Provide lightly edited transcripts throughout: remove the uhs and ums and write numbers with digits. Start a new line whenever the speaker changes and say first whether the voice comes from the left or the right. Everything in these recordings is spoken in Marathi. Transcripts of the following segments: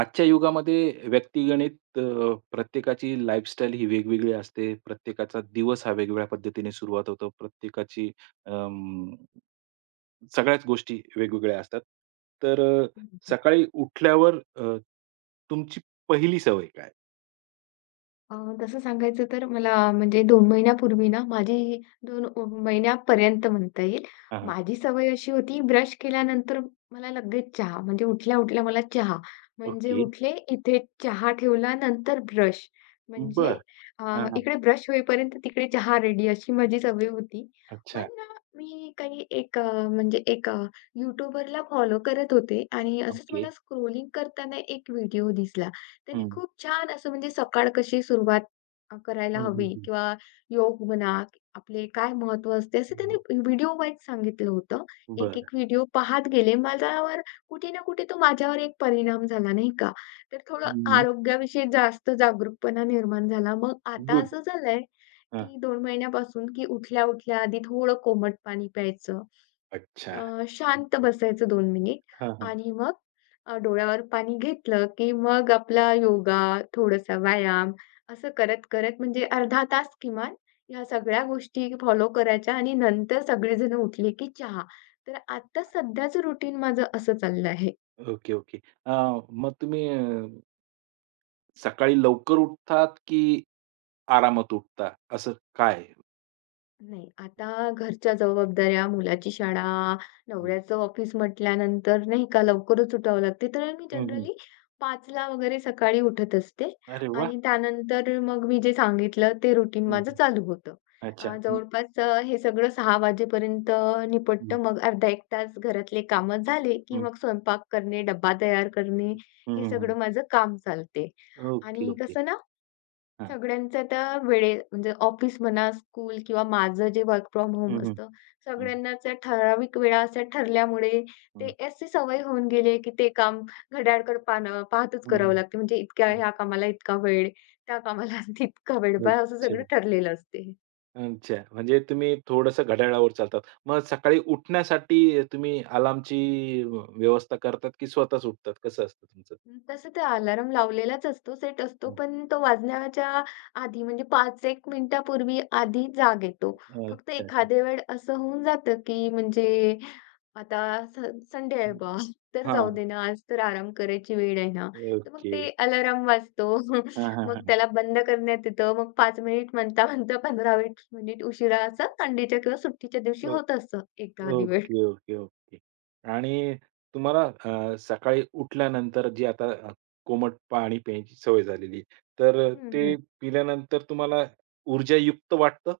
right: आजच्या युगामध्ये व्यक्तिगणित प्रत्येकाची लाईफस्टाईल ही वेगवेगळी असते. प्रत्येकाचा दिवस हा वेगवेगळ्या पद्धतीने सुरुवात होतो. प्रत्येकाची अं, सगळ्याच गोष्टी वेगवेगळ्या असतात. तर सकाळी उठल्यावर तुमची पहिली सवय काय?
left: अ, तसं सांगायचं तर मला म्हणजे 2 महिन्यापूर्वी ना, माझी 2 महिन्यापर्यंत म्हणता येईल,
right: हां, हां.
left: माझी सवय अशी होती ब्रश केल्यानंतर मला लगेच चहा. म्हणजे उठल्या-उठल्या मला चहा. म्हणजे
right: ओके.
left: उठले इथे चहा ठेवला नंतर ब्रश. म्हणजे
right: बरं.
left: अ,
right: हां, हां.
left: इकडे ब्रश होईपर्यंत तिकडे चहा रेडी अशी माझी सवय होती. पण
right: अच्छा.
left: मी काही एक म्हणजे एक YouTuberला फॉलो करत होते आणि असंच
right: ओके.
left: मला स्क्रॉलिंग करताना एक व्हिडिओ दिसला. त्यांनी
right: हं.
left: खूप छान असं म्हणजे सकाळ कशी सुरुवात करायला
right: हं, हं,
left: हवी
right: हं.
left: किंवा योग म्हणा, आपले काय महत्त्व असते, असं त्यांनी
right: हं.
left: व्हिडिओ वाईज सांगितलं होतं.
right: बरं.
left: एक-एक व्हिडिओ पाहत गेले. कुठे ना कुठे तो माझ्यावर एक परिणाम झाला, नाही का? तर थोडं आरोग्याविषयी जास्त जागरूकपणा निर्माण झाला. मग आता
right: गुड.
left: असं झालंय,
right: हां.
left: की 2 महिन्यापासून की उठल्या-उठल्या आधी थोडं कोमट पाणी प्यायचं.
right: अच्छा.
left: शांत बसायचं 2 मिनिट
right: हां, हां.
left: आणि मग डोळ्यावर पाणी घेतलं, की मग आपला योगा, थोडासा व्यायाम असं करत-करत म्हणजे अर्धा तास किमान ह्या सगळ्या गोष्टी फॉलो करायच्या आणि नंतर सगळेजण उठले, की चहा. तर आता सध्याचं रुटीन माझं असं चाललं आहे.
right: Okay, okay. अ, मग तुम्ही सकाळी लवकर उठतात की आरामात उठता? असं काय आहे?
left: नाही, आता घरच्या जबाबदाऱ्या, मुलाची शाळा,
right: हं.
left: नवऱ्याचं ऑफिस म्हटल्यानंतर नाही का लवकरच उठावं लागते. तर मी
right: हं, हं.
left: जनरली पाचला वगैरे सकाळी उठत असते
right: अरे वाह!
left: आणि त्यानंतर मग मी जे सांगितलं ते रुटीन
right: हं,
left: माझं
right: हं.
left: चालू होतं.
right: अच्छा. हं,
left: जवळपास हे सगळं 6:00 वाजेपर्यंत
right: हं,
left: निपटतं. मग अर्धा 1 तास घरातले कामं झाले, की
right: हं,
left: मग स्वयंपाक करणे, डब्बा तयार करणे,
right: हं,
left: हे
right: हं, हं.
left: सगळं माझं काम चालते.
right: ओके,
left: आणि
right: ओके.
left: कसं ना
right: हां.
left: सगळ्यांचं तर वेळे म्हणजे ऑफिस म्हणा, स्कूल किंवा माझं जे वर्क फ्रॉम
right: हं,
left: होम
right: हं.
left: असतं,
right: हं,
left: सगळ्यांनाच ठराविक वेळा अशा ठरल्यामुळे ते
right: हं,
left: अशी सवय होऊन गेली आहे, की ते काम घड्याळकडे पाहणं पाहतच
right: हं,
left: करावं
right: हं,
left: लागते. म्हणजे इतक्या
right: हं.
left: ह्या कामाला इतका वेळ, त्या कामाला तितका वेळ बा असं
right: अच्छा,
left: सगळं ठरलेलं असते.
right: अच्छा. म्हणजे तुम्ही थोडंसं घड्याळावर चालतात. मग सकाळी उठण्यासाठी तुम्ही अलार्मची व्यवस्था करतात की स्वतःच उठतात? कसं असतं तुमचं?
left: तसं तर अलार्म लावलेलाच असतो, सेट असतो,
right: हं.
left: पण तो वाजण्याच्या आधी म्हणजे 5-1 मिनिटापूर्वी आधी जाग येतो. फक्त
right: अच्छा, अच्छा.
left: एखाद्या वेळ असं होऊन जातं, की म्हणजे आता संडे आहे
right: हं.
left: बा, तर जाऊ
right: हां.
left: दे ना, आज तर आराम करायची वेळ आहे ना. तर मग
right: ओके.
left: ते अलार्म वाजतो.
right: हां, हां,
left: मग
right: हां.
left: त्याला बंद करण्यात येतं. मग पाच मिनिट म्हणता-म्हणता 15 मिनिट मिनिट उशिरा असं संडेच्या किंवा सुट्टीच्या दिवशी
right: अ
left: होत असतं एखादी वेळ.
right: Okay, okay, okay. आणि तुम्हाला सकाळी उठल्यानंतर जी आता कोमट पाणी प्यायची सवय झालेली आहे. तर
left: हं,
right: ते
left: हं.
right: पिल्यानंतर तुम्हाला ऊर्जायुक्त वाटतं?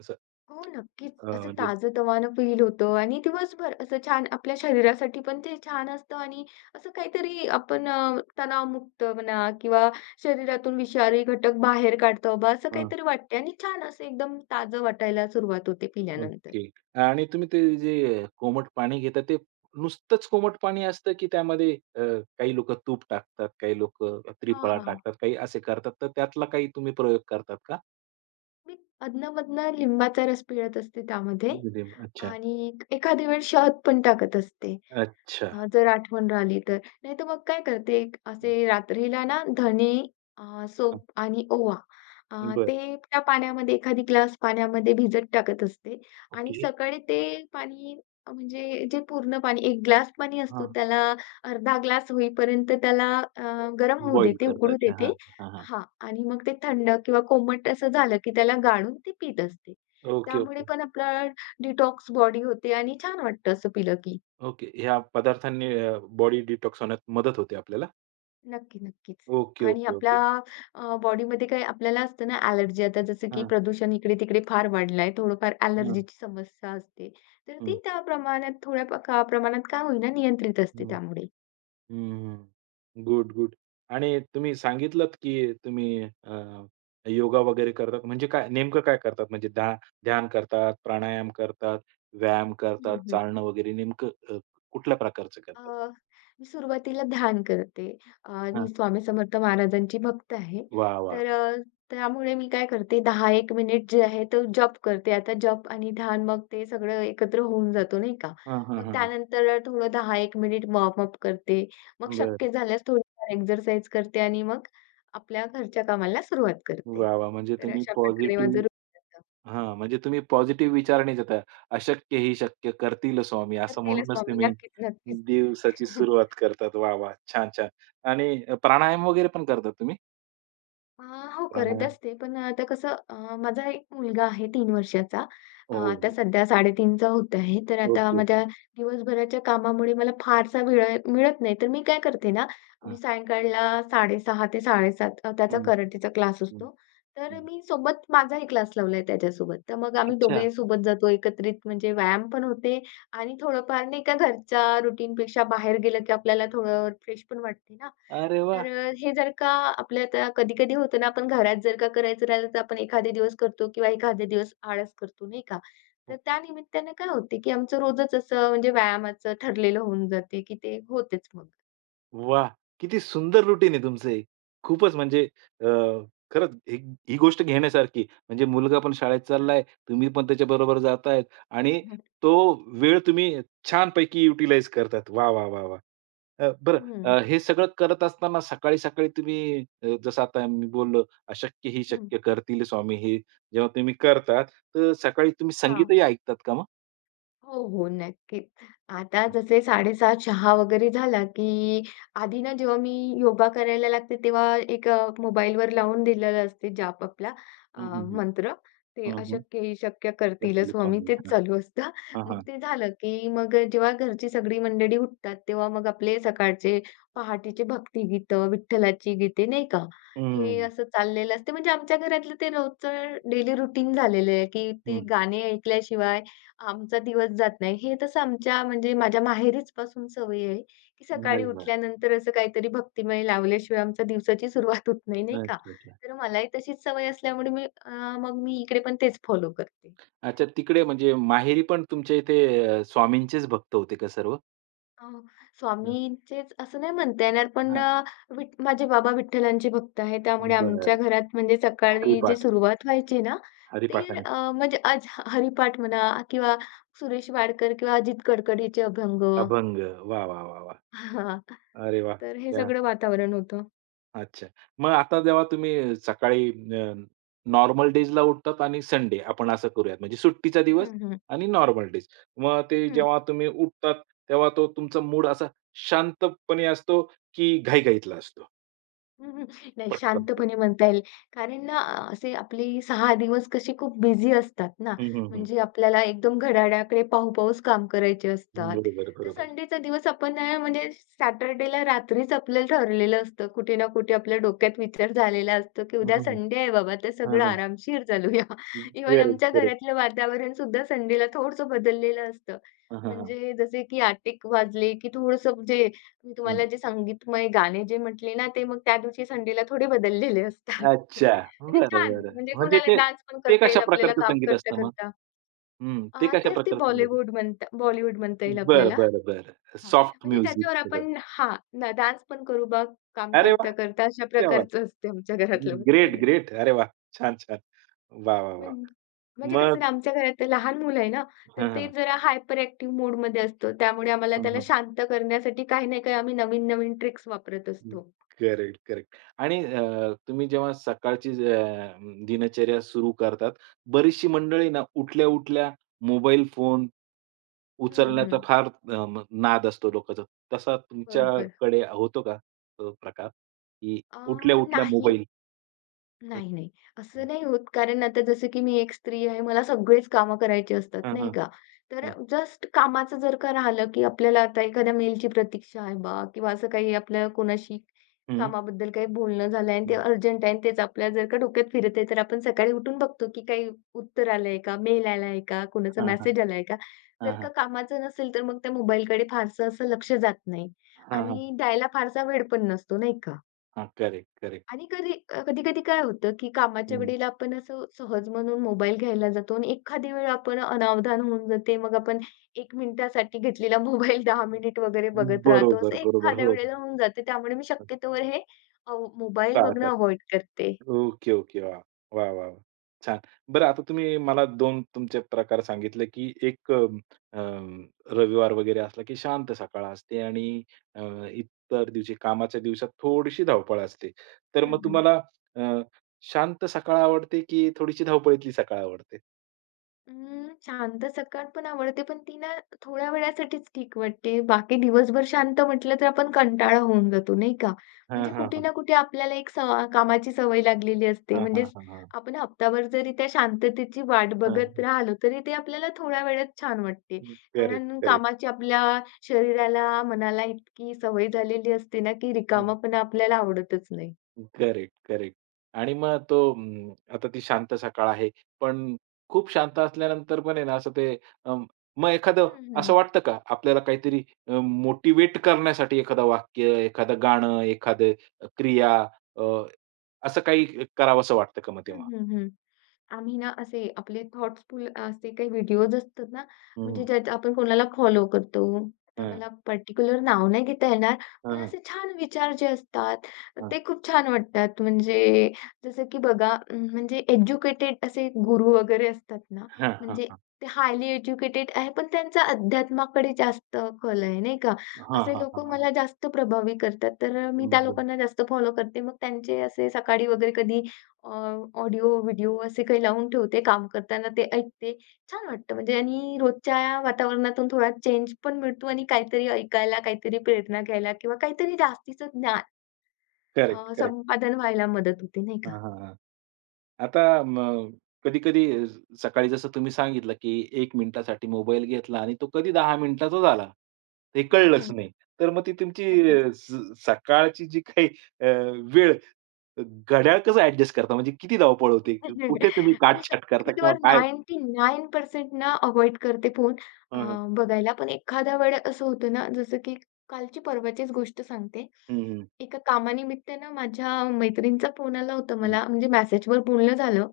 right: असं
left: हो, नक्कीच. असं
right: म्हणजे
left: ताजंतवानं फील होतं आणि दिवसभर असं छान आपल्या शरीरासाठी पण ते छान असतं आणि असं काहीतरी आपण तणावमुक्त म्हणा किंवा शरीरातून विषारी घटक बाहेर काढतो बा, असं
right: हां,
left: काहीतरी वाटते आणि छान असं एकदम ताजं वाटायला सुरुवात होते पिल्यानंतर.
right: ओके. आणि तुम्ही ते जे कोमट पाणी घेता ते नुसतंच कोमट पाणी असतं, की त्यामध्ये काही लोकं तूप टाकतात, काही लोकं
left: हां,
right: त्रिफळा
left: हां.
right: टाकतात, काही असे करतात. तर त्यातला काही तुम्ही प्रयोग करतात का?
left: मी अधनं-मधनं लिंबाचा रस पिळत असते त्यामध्ये
right: मिडियम अच्छा,
left: आणि एखादी वेळ शहद पण टाकत असते.
right: अच्छा.
left: जर आठवण राहिली तर. नाहीतर मग काय करते, एक
right: हं,
left: असे रात्रीला ना धणे,
right: हं.
left: सोप आणि ओवा अ, ते त्या पाण्यामध्ये एखादी ग्लास पाण्यामध्ये भिजत टाकत असते आणि
right: ओके.
left: सकाळी ते पाणी म्हणजे जे पूर्ण पाणी 1 ग्लास पाणी असतो
right: हां.
left: त्याला अर्धा ग्लास होईपर्यंत त्याला अ, गरम होऊ
right: बॉईल
left: देते,
right: करता.
left: उकळू
right: अच्छा. हां,
left: देते
right: हां, हां.
left: हां. आणि मग ते थंड किंवा कोमट असं झालं, की त्याला गाळून ते पीत असते.
right: ओके,
left: त्यामुळे
right: ओके,
left: पण आपला डिटॉक्स बॉडी होते आणि छान वाटतं असं पिलं की.
right: ओके. ह्या पदार्थांनी बॉडी डिटॉक्स होण्यात मदत होते आपल्याला?
left: नक्की, नक्कीच.
right: ओके,
left: आणि
right: ओके,
left: आपल्या
right: ओके.
left: बॉडीमध्ये काही आपल्याला असतं ना ॲलर्जी आता जसं की
right: हां,
left: प्रदूषण इकडे-तिकडे फार वाढलंय, थोडंफार
right: हां,
left: ॲलर्जीची समस्या असते. तर
right: हं,
left: ती त्या प्रमाणात थोड्या प प्रमाणात का होईना नियंत्रित असते
right: हं,
left: त्यामुळे.
right: हं. Good, good. आणि तुम्ही सांगितलत, की तुम्ही योगा वगैरे करतात. म्हणजे काय नेमकं काय करतात? म्हणजे ध्यान करतात, प्राणायाम करतात, व्यायाम करतात,
left: हं, हं.
right: चालणं वगैरे नेमकं कुठल्या प्रकारचं
left: अ,
right: करतात?
left: मी सुरुवातीला ध्यान करते. अ,
right: हां.
left: मी स्वामी समर्थ महाराजांची भक्त आहे.
right: वाह! वाह!
left: तर त्यामुळे मी काय करते 10 एक मिनिट जे आहे तो जप करते. आता जप आणि ध्यान मग ते सगळं एकत्र होऊन जातो नाही का?
right: हां, हां,
left: मग
right: हां, हां.
left: त्यानंतर थोडं 10 एक मिनिट वॉर्मअप करते. मग
right: बरं.
left: शक्य झाल्यास थोडीफार एक्सरसाइज करते आणि मग आपल्या घरच्या कामाला सुरुवात करते.
right: वाह! म्हणजे
left: तर
right: तुम्ही
left: अशा प्रकारे माझं
right: पॉझिटिव्ह
left: रूटीन असतं.
right: हां, म्हणजे तुम्ही पॉझिटिव्ह विचारणेच येता. अशक्य ही शक्य करतील स्वामी असं
left: करतील
right: म्हणूनच
left: स्वामी
right: तुम्ही
left: नक्कीच, नक्कीच.
right: दिवसाची सुरुवात करतात. वाह! वाह! छान, छान. आणि प्राणायाम वगैरे पण करता तुम्ही?
left: अ, हो करत
right: प्राणायाम.
left: असते. पण आता कसं माझा एक मुलगा आहे 3 वर्षाचा.
right: हो,
left: आता
right: हो.
left: सध्या 3.5चा होत आहे. तर आता
right: ओके, ओके.
left: माझ्या दिवसभराच्या कामामुळे मला फारसा वेळ मिळत नाही. तर मी काय करते ना, मी
right: हां.
left: सायंकाळला 6:30 ते 7:30 त्याचा
right: हं,
left: कराटेचा क्लास
right: हं,
left: असतो. तर
right: हं.
left: मी सोबत माझाही क्लास लावलाय त्याच्यासोबत. तर मग आम्ही
right: अच्छा.
left: दोघे सोबत जातो एकत्रित. म्हणजे व्यायाम पण होते आणि थोडंफार नाही का घरच्या रुटीनपेक्षा बाहेर गेलं की आपल्याला थोडं फ्रेश पण वाटते ना.
right: अरे
left: तर
right: वाह!
left: हे जर का आपल्या आता कधी-कधी होतं ना, आपण घरात जर का करायचं राहिलं, तर आपण एखादे दिवस करतो किंवा एखादे दिवस आळस करतो, नाही का? तर त्या निमित्तानं काय होते, की आमचं रोजच असं म्हणजे व्यायामाचं ठरलेलं होऊन जाते, की ते होतेच मग.
right: वाह! किती सुंदर रुटीन आहे तुमचं हे. खूपच म्हणजे अ, खरंच ही ही गोष्ट घेण्यासारखी. म्हणजे मुलगा पण शाळेत चाललाय, तुम्ही पण त्याच्याबरोबर जातायत
left: हं,
right: आणि
left: हं.
right: तो वेळ तुम्ही छानपैकी युटिलाइज करतात. वाह, वाह, वाह, वाह! बरं
left: हं,
right: हे सगळं करत असताना सकाळी-सकाळी तुम्ही जसं आता मी बोललो, "अशक्य ही शक्य करतील स्वामी" हे जेव्हा तुम्ही करतात, तर सकाळी तुम्ही संगीतही ऐकतात का मग?
left: हो, हो. नक्कीच. आता जसे 7:30 चहा वगैरे झाला, की आधी ना जेव्हा मी योगा करायला लागते तेव्हा एक मोबाईलवर लावून दिलेला असते जाप आपला
right: हं, हं, हं.
left: मंत्र. ते
right: हं, हं.
left: अशक्य ही शक्य करतील
right: करतील
left: स्वामी
right: स्वामी.
left: तेच
right: हां,
left: चालू असतं.
right: हां,
left: मग
right: हां.
left: ते झालं, की मग जेव्हा घरची सगळी मंडळी उठतात, तेव्हा मग आपले सकाळचे पहाटेचे भक्तिगीतं, विठ्ठलाची गीते नाही का, हे
right: हं,
left: असं चाललेलं असते. म्हणजे आमच्या घरातलं ते रोजचं डेली रुटीन झालेलं आहे, की ते
right: हं.
left: गाणे ऐकल्याशिवाय आमचा दिवस जात नाही. हे तसं आमच्या म्हणजे माझ्या माहेरीच पासून सवय आहे, की
right: अरे
left: सकाळी
right: वाह!
left: उठल्यानंतर असं काहीतरी भक्तिमय लावल्याशिवाय आमच्या दिवसाची सुरुवात होत नाही, नाही का?
right: अच्छा, अच्छा.
left: तर मलाही तशीच सवय असल्यामुळे मग मी इकडे पण तेच फॉलो करते.
right: अच्छा तिकडे म्हणजे माहेरी पण तुमच्या इथे स्वामींचेच भक्त होते का सर्व?
left: अ, स्वामींचेच असं नाही म्हणता येणार, पण
right: हां.
left: माझे बाबा विठ्ठलांचे भक्त आहेत. त्यामुळे आमच्या
right: बरं.
left: घरात म्हणजे सकाळी जी
right: हरिपाठ,
left: सुरुवात व्हायची ना,
right: हरिपाठाने.
left: म्हणजे आज हरिपाठ म्हणा किंवा सुरेश वाडकर किंवा अजित कडकड याचे अभंग
right: अभंग. वाह, वाह, वाह, वाह!
left: हां.
right: अरे वाह!
left: तर हे
right: क्या
left: सगळं वातावरण होतं.
right: अच्छा. मग आता जेव्हा तुम्ही सकाळी अ, नॉर्मल डेजला उठतात आणि संडे आपण असं करूयात म्हणजे सुट्टीचा दिवस
left: हं, हं.
right: आणि नॉर्मल डेज. मग ते
left: हं.
right: जेव्हा तुम्ही उठतात तेव्हा तो तुमचा मूड असा शांतपणे असतो की घाईघाईतला असतो?
left: हं, हं. नाही
right: पटकन तो.
left: शांतपणे म्हणता येईल. कारण ना असे आपले 6 दिवस कसे खूप बिझी असतात ना,
right: हं, हं, हं.
left: म्हणजे आपल्याला एकदम घड्याळाकडे पाहूपाऊच काम करायचे असतात.
right: बरोबर,
left: तर
right: बरोबर.
left: संडेचा दिवस म्हणजे सॅटर्डेला रात्रीच आपल्याला ठरलेलं असतं. कुठे ना कुठे आपल्या डोक्यात विचार झालेला असतो, की
right: हं,
left: उद्या
right: हं, हं.
left: संडे आहे बाबा, तर
right: हां,
left: सगळं
right: हां.
left: आरामशीर चालूया. इव्हन
right: करेक्ट,
left: आमच्या
right: करेक्ट.
left: घरातलं वातावरण सुद्धा संडेला थोडंसं बदललेलं असतं.
right: हां, हां, हां.
left: म्हणजे जसे की 8:00 वाजले, की थोडंसं म्हणजे मी
right: हं.
left: तुम्हाला जे संगीतमय गाणे जे म्हटले ना, ते मग त्या दिवशी संडेला थोडे बदललेले असतात.
right: अच्छा.
left: म्हणजे
right: बरं,
left: छान
right: बरं.
left: म्हणजे
right: म्हणजे
left: कोणाला
right: ते
left: डान्स पण
right: ते
left: करता
right: कशा
left: येईल आपल्याला
right: प्रकारचं
left: काम
right: संगीत असतं मग?
left: करता-करता.
right: हं. ते कशा
left: तेच ते
right: प्रकारचं संगीत?
left: बॉलिवूड म्हणता येईल
right: बरं,
left: आपल्याला.
right: बरं, बरं.
left: हां,
right: सॉफ्ट
left: म्हणजे
right: म्युझिक
left: त्याच्यावर
right: सगळं.
left: आपण हां, ना डान्स पण करू बा काम
right: अरे वाह!
left: करता-करता अशा
right: क्या बात!
left: प्रकारचं असते आमच्या घरातलं
right: ग्रेट,
left: वातावरण.
right: ग्रेट. अरे वाह! छान, छान. वाह, वाह, वाह!
left: म्हण म्हणजे कसं
right: मग
left: ना आमच्या घरात लहान मुलं आहे ना, तर
right: हां,
left: ते
right: हां.
left: जरा हायपर ॲक्टिव्ह मोडमध्ये असतो. त्यामुळे आम्हाला
right: हां,
left: त्याला
right: हां.
left: शांत करण्यासाठी काही ना काही आम्ही नवीन-नवीन ट्रिक्स वापरत असतो.
right: Correct, correct. आणि तुम्ही जेव्हा सकाळची दिनचर्या सुरू करतात, बरीचशी मंडळी ना उठल्या-उठल्या मोबाईल फोन
left: हं,
right: उचलण्याचा
left: हं.
right: फार अ, म नाद असतो लोकांचा. तसा
left: बरोबर.
right: तुमच्याकडे होतो का तो प्रकार? की
left: अ,
right: उठल्या-उठल्या
left: नाही.
right: मोबाईल? हं,
left: नाही, नाही. असं
right: हं.
left: नाही होत कारण आता जसं की मी एक स्त्री आहे, मला सगळेच कामं करायची असतात,
right: हां,
left: नाही
right: हां,
left: का. तर
right: हां.
left: जस्ट कामाचं जर का राहिलं, की आपल्याला आता एखाद्या मेलची प्रतीक्षा आहे बा किंवा असं काही आपल्या कोणाशी
right: हं,
left: कामाबद्दल काही बोलणं झालं आणि ते
right: हं.
left: अर्जंट आहे आणि तेच आपल्या जर का डोक्यात फिरत आहे, तर आपण सकाळी उठून बघतो, की काही उत्तर आलंय का? मेल आलाय का? कोणाचा
right: हां, हां.
left: मेसेज आलाय का?
right: हां,
left: जर का
right: हां.
left: कामाचं नसेल, तर मग त्या मोबाईलकडे फारसं असं लक्ष जात नाही आणि द्यायला फारसा वेळ पण नसतो, नाही का.
right: Correct, correct.
left: आणि कधी-कधी काय होतं, की कामाच्या वेळेला आपण असं सहज म्हणून मोबाईल घ्यायला जातो आणि एखादी वेळ आपण अनावधान होऊन जाते. मग आपण 1 मिनिटासाठी घेतलेला मोबाईल 10 मिनिट वगैरे बघत राहतो. असं
right: बरोबर, बरोबर.
left: एखाद्या
right: हो.
left: वेळेला होऊन जाते. त्यामुळे मी शक्यतोवर हे मोबाईल बघणं
right: टाळतात.
left: अव्हॉइड करते.
right: Okay, okay. वाह! वाह, वाह, वाह! छान. बरं आता तुम्ही मला 2 तुमचे प्रकार सांगितले, की एक अं, रविवार वगैरे असला, की शांत सकाळ असते आणि अ, इतर दिवशी कामाच्या दिवसात थोडीशी धावपळ असते. तर
left: हं,
right: मग
left: हं.
right: तुम्हाला अ, शांत सकाळ आवडते, की थोडीशी धावपळीतली सकाळ आवडते?
left: अं, शांत सकाळ पण आवडते, पण ती ना थोड्या वेळासाठीच ठीक वाटते. बाकी दिवसभर शांत म्हटलं तर आपण कंटाळा होऊन जातो, नाही का?
right: हां,
left: म्हणजे
right: हां,
left: कुठे
right: हां.
left: ना कुठे आपल्याला एक सव कामाची सवय लागलेली असते.
right: हां, हां,
left: म्हणजेच
right: हां, हां.
left: आपण हप्ताभर जरी त्या शांततेची वाट बघत राहिलो, तरी ते आपल्याला थोड्या वेळात छान वाटते.
right: करेक्ट,
left: कारण
right: करेक्ट.
left: कामाची आपल्या शरीराला, मनाला इतकी सवय झालेली असते ना, की रिकामापणा आपल्याला आवडतच नाही.
right: Correct, correct. आणि मग तो आता ती शांत सकाळ आहे. पण खूप शांत असल्यानंतर पण आहे ना, असं ते अ, मग एखादं
left: हं, हं, हं.
right: असं वाटतं का आपल्याला काहीतरी करण्यासाठी एखादं वाक्य, एखादं गाणं, एखादं क्रिया अ, असं काही करावसं वाटतं का मग तेव्हा?
left: हं, हं, आम्ही ना असे आपले थॉट्सफुल असे काही व्हिडिओज असतात ना,
right: हं,
left: म्हणजे
right: हं.
left: ज्यात आपण कोणाला फॉलो करतो. आता मला पर्टिक्युलर नाव नाही घेता येणार, पण
right: हं, हं,
left: असे छान विचार जे असतात,
right: हं.
left: ते खूप छान वाटतात. म्हणजे जसं की बघा म्हणजे एज्युकेटेड असे गुरु वगैरे असतात ना,
right: हां, हां,
left: म्हणजे
right: हां.
left: ते हायली एज्युकेटेड आहे, पण त्यांचा अध्यात्माकडे जास्त कल आहे, नाही का?
right: हां,
left: असे
right: हां, हां,
left: लोकं
right: हां.
left: मला जास्त प्रभावी करतात, तर मी त्या
right: बरं.
left: लोकांना जास्त फॉलो करते. मग त्यांचे असे सकाळी वगैरे अ, ऑडिओ, व्हिडिओ असे काही लावून ठेवते. काम करताना ते ऐकते. छान वाटतं म्हणजे आणि रोजच्या वातावरणातून थोडा चेंज पण मिळतो आणि काहीतरी ऐकायला, काहीतरी प्रेरणा घ्यायला किंवा काहीतरी जास्तीचं ज्ञान
right: करेक्ट.
left: संपादन व्हायला मदत होते, नाही का?
right: हां, हां, हां. आता मग कधी-कधी सकाळी जसं तुम्ही सांगितलं, की 1 मिनिटासाठी मोबाईल घेतला आणि तो कधी 10 मिनिटाचाच आला. हे
left: हं,
right: कळलंच
left: हं.
right: नाही. तर मग ती तुमची
left: नक्कीच.
right: अ, स सकाळची जी काही अ, वेळ घड्याळ कसं ॲडजस्ट करता? म्हणजे किती धावपळ होते? कुठे तुम्ही
left: मी
right: काटछाट करता किंवा
left: शक्यतोवर
right: काय?
left: 99% ना अव्हॉइड करते फोन अ,
right: हं, हं.
left: बघायला. पण एखाद्या वेळेस असं होतं ना, जसं की कालची परवाचीच गोष्ट सांगते.
right: हं, हं.
left: एका कामानिमित्त ना माझ्या मैत्रिणीचा फोन आला होता
right: हं,
left: मला, म्हणजे मेसेजवर बोलणं झालं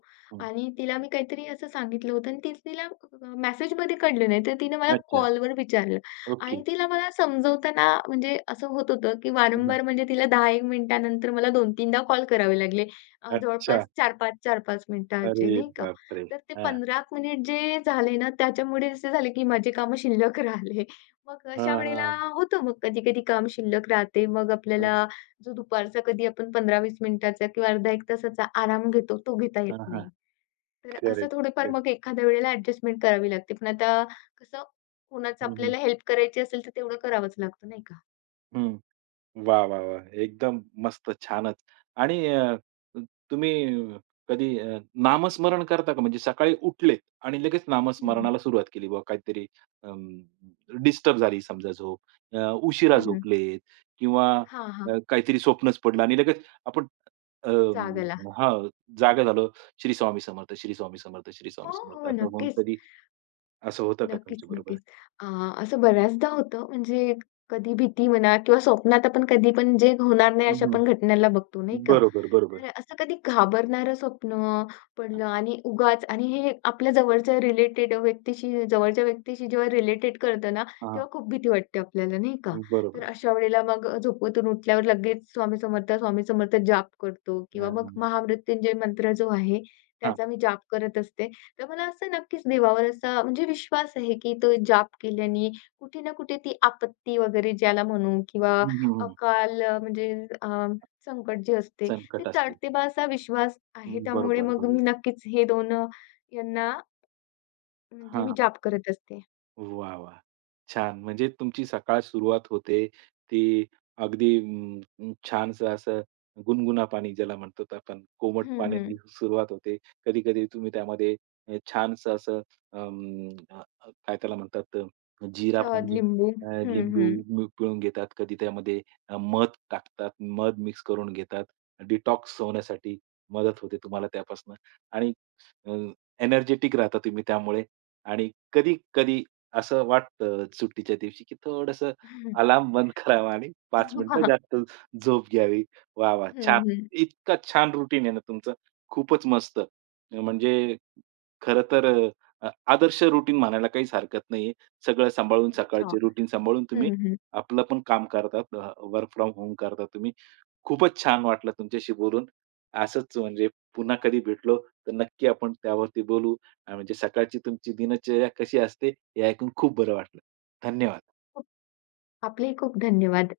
left: आणि तिला मी काहीतरी असं सांगितलं होतं आणि तिला मेसेजमध्ये कळलं नाही, तर तिनं मला
right: अच्छा.
left: कॉलवर विचारलं
right: ओके.
left: आणि तिला मला समजवताना म्हणजे असं होत होतं, की
right: हं,
left: वारंवार म्हणजे तिला 10-1 मिनिटानंतर मला 2-3दा कॉल करावे लागले.
right: अच्छा.
left: जवळपास 4-5, 4-5 मिनिटाचे
right: अरे
left: नाही का.
right: बापरे!
left: तर ते
right: हां.
left: 15 मिनिट जे झाले ना, त्याच्यामुळे असे झाले की माझे कामं शिल्लक राहिले. मग अशा
right: हां,
left: वेळेला
right: हां.
left: होतं मग कधी-कधी काम शिल्लक राहते. मग
right: हं.
left: आपल्याला जो दुपारचा कधी आपण 15-20 मिनिटाचा किंवा अर्धा 1 तासाचा आराम घेतो, तो घेता येत
right: हां,
left: नाही. तर असं
right: करेक्ट.
left: थोडंफार मग एखाद्या वेळेला ॲडजस्टमेंट करावी लागते. पण आता कसं कोणाचं आपल्याला हेल्प करायची असेल, तर तेवढं करावंच लागतं नाही का.
right: वा, वा, वा, एकदम मस्त, छानच. आणि तुम्ही कधी नामस्मरण करता का? म्हणजे सकाळी उठलेत आणि लगेच
left: हं, हं.
right: नामस्मरणाला सुरुवात केली बुवा काहीतरी अं, डिस्टर्ब झाली समजा झोप, अ, उशिरा
left: हं, हं.
right: झोपलेत किंवा
left: हां, हां.
right: काहीतरी स्वप्नच पडलं आणि लगेच आपण अ,
left: जागेला.
right: हां, जागा झालो. श्री स्वामी समर्थ, श्री स्वामी समर्थ, श्री स्वामी
left: हो,
right: समर्थ
left: हो.
right: असं म्हणून
left: नक्कीच.
right: कधी असं होतं का
left: नक्कीच,
right: तुमच्याबरोबर?
left: नक्कीच. अ, असं बऱ्याचदा होतं म्हणजे कधी भीती म्हणा किंवा स्वप्नात आपण कधी पण जे होणार नाही
right: हं,
left: अशा
right: हं.
left: पण घटनेला बघतो नाही का?
right: बरोबर, बरोबर.
left: तर असं कधी घाबरणारं स्वप्न पडलं आणि उगाच आणि हे आपल्या जवळच्या व्यक्तीशी जेव्हा रिलेटेड करतो ना,
right: हां, हां.
left: तेव्हा खूप भीती वाटते आपल्याला नाही का? तर
right: बरोबर.
left: अशा वेळेला मग झोपेतून उठल्यावर लगेच स्वामी समर्थ, स्वामी समर्थ जाप करतो
right: हां,
left: किंवा मग
right: हां, हां.
left: महामृत्युंजय मंत्र जो आहे, त्याचा मी जाप करत असते. तर मला असं नक्कीच देवावर असा म्हणजे विश्वास आहे, की तो जाप केल्याने कुठे ना कुठे ती आपत्ती वगैरे ज्याला म्हणू किंवा
right: हं, हं, हं.
left: अकाल अ, म्हणजे अ, संकट जे असते, ते
right: संकट असते.
left: तळते बा असा विश्वास
right: हं,
left: आहे. त्यामुळे
right: बरोबर,
left: मग
right: बरोबर.
left: मी नक्कीच हे 2 यांना म्हणजे मी
right: हां.
left: जाप करत असते.
right: वाह, वाह! छान. म्हणजे तुमची सकाळ सुरुवात होते ती अगदी छानसं असं गुणगुणा पाणी ज्याला म्हणतो ते आपण कोमट
left: हं, हं.
right: पाण्याने सुरुवात होते. कधी-कधी तुम्ही त्यामध्ये छानसं असं काय त्याला म्हणतात जीरा
left: शहद,
right: पाणी,
left: लिंबू. हं,
right: लिंबू
left: हं.
right: पिळून घेतात. कधी त्यामध्ये मध टाकतात, मध मिक्स करून घेतात. डिटॉक्स होण्यासाठी मदत होते तुम्हाला त्यापासून आणि एनर्जेटिक राहता तुम्ही त्यामुळे आणि कधी-कधी असं वाटतं सुट्टीच्या दिवशी, की थोडंसं अलार्म बंद करावा आणि 5 मिनिटं जास्त झोप घ्यावी. वाह, वाह! छान.
left: हं, हं.
right: इतका छान रुटीन आहे ना तुमचं. खूपच मस्त. म्हणजे खरं तर अ, अ, आदर्श रुटीन म्हणायला काहीच हरकत नाहीये. सगळं सांभाळून
left: अच्छा.
right: सकाळचे रुटीन सांभाळून तुम्ही
left: हं, हं.
right: आपलं पण काम करतात. वर्क फ्रॉम होम करता तुम्ही. खूपच छान वाटलं तुमच्याशी बोलून. असंच म्हणजे पुन्हा कधी भेटलो तर नक्की आपण त्यावरती बोलू. म्हणजे सकाळची तुमची दिनचर्या कशी असते हे ऐकून खूप बरं वाटलं. धन्यवाद.
left: आपलेही खूप धन्यवाद.